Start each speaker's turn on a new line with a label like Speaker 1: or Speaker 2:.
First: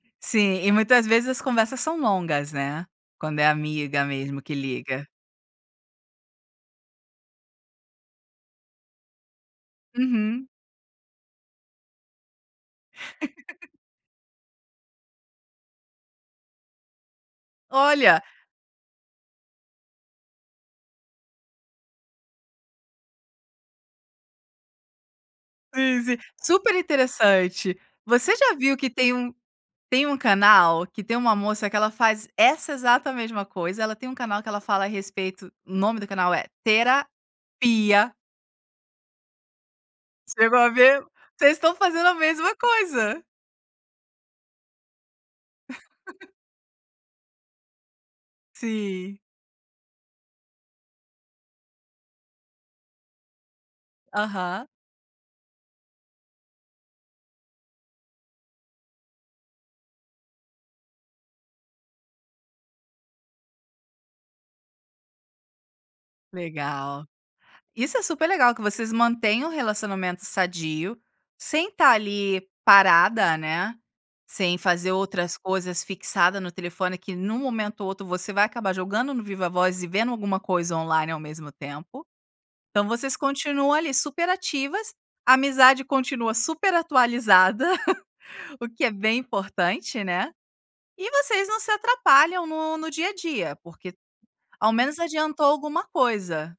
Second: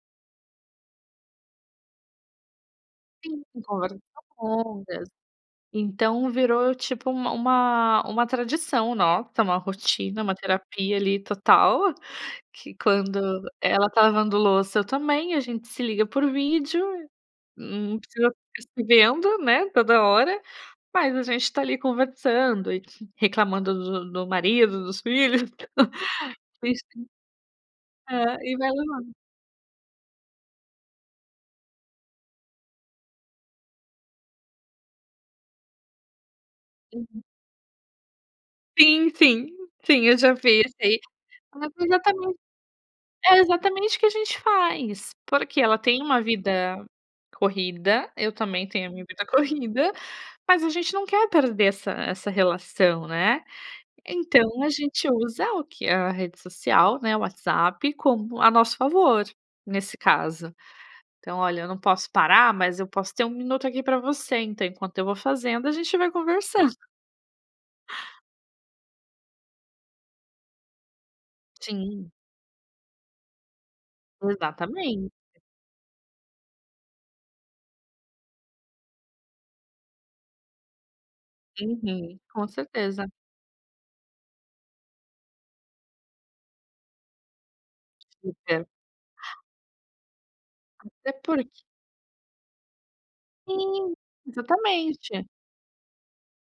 Speaker 1: Sim, e muitas vezes as conversas são longas né. Quando
Speaker 2: Sim
Speaker 1: é
Speaker 2: conversas
Speaker 1: amiga mesmo que liga.
Speaker 2: longas, então virou tipo uma uma uma tradição nota, uma rotina, uma
Speaker 1: Uhum.
Speaker 2: terapia ali total, que quando ela tá lavando louça e eu também, a gente se liga por vídeo, não
Speaker 1: Olha.
Speaker 2: precisa ficar vendo né, toda hora, mas a gente tá ali conversando e reclamando do do marido, dos filhos.
Speaker 1: Super interessante.
Speaker 2: [unintelligible]
Speaker 1: Você
Speaker 2: É, e
Speaker 1: já
Speaker 2: vai
Speaker 1: viu que tem
Speaker 2: levando.
Speaker 1: um tem um canal, que tem uma moça que ela faz essa exata mesma coisa, ela tem um canal que ela fala a respeito, o nome do canal é
Speaker 2: Uhum.
Speaker 1: Tera-pia.
Speaker 2: Sim, sim, sim eu já
Speaker 1: Você chegou a
Speaker 2: fiz aí.
Speaker 1: ver? Vocês
Speaker 2: É
Speaker 1: estão fazendo a
Speaker 2: exatamente,
Speaker 1: mesma coisa.
Speaker 2: é exatamente o que a gente faz, porque ela tem uma vida corrida, eu também tenho a minha
Speaker 1: Sim.
Speaker 2: vida corrida, mas a gente não quer perder essa essa relação, né. Então
Speaker 1: Aham.
Speaker 2: a gente usa o que? A rede social, né, o WhatsApp como a nosso favor, nesse caso. Então olha, eu não posso parar mas eu posso ter um minuto aqui para você então enquanto eu vou fazendo a gente vai conversando.
Speaker 1: Legal. Isso é super legal que vocês mantêm o relacionamento sadio, sem estar
Speaker 2: Sim.
Speaker 1: ali parada, né, sem fazer
Speaker 2: Exatamente.
Speaker 1: outras coisas fixada no telefone que em um momento ou outro você vai acabar jogando no viva-voz e vendo alguma coisa online ao mesmo tempo.
Speaker 2: Uhum, com
Speaker 1: Então
Speaker 2: certeza.
Speaker 1: vocês continuam ali super ativas, a amizade continua super atualizada, o que é bem
Speaker 2: [unintelligible]
Speaker 1: importante, né, e
Speaker 2: Até
Speaker 1: vocês não
Speaker 2: porque
Speaker 1: se atrapalham no no dia a dia
Speaker 2: Sim,
Speaker 1: porque, ao menos
Speaker 2: exatamente.
Speaker 1: adiantou alguma coisa.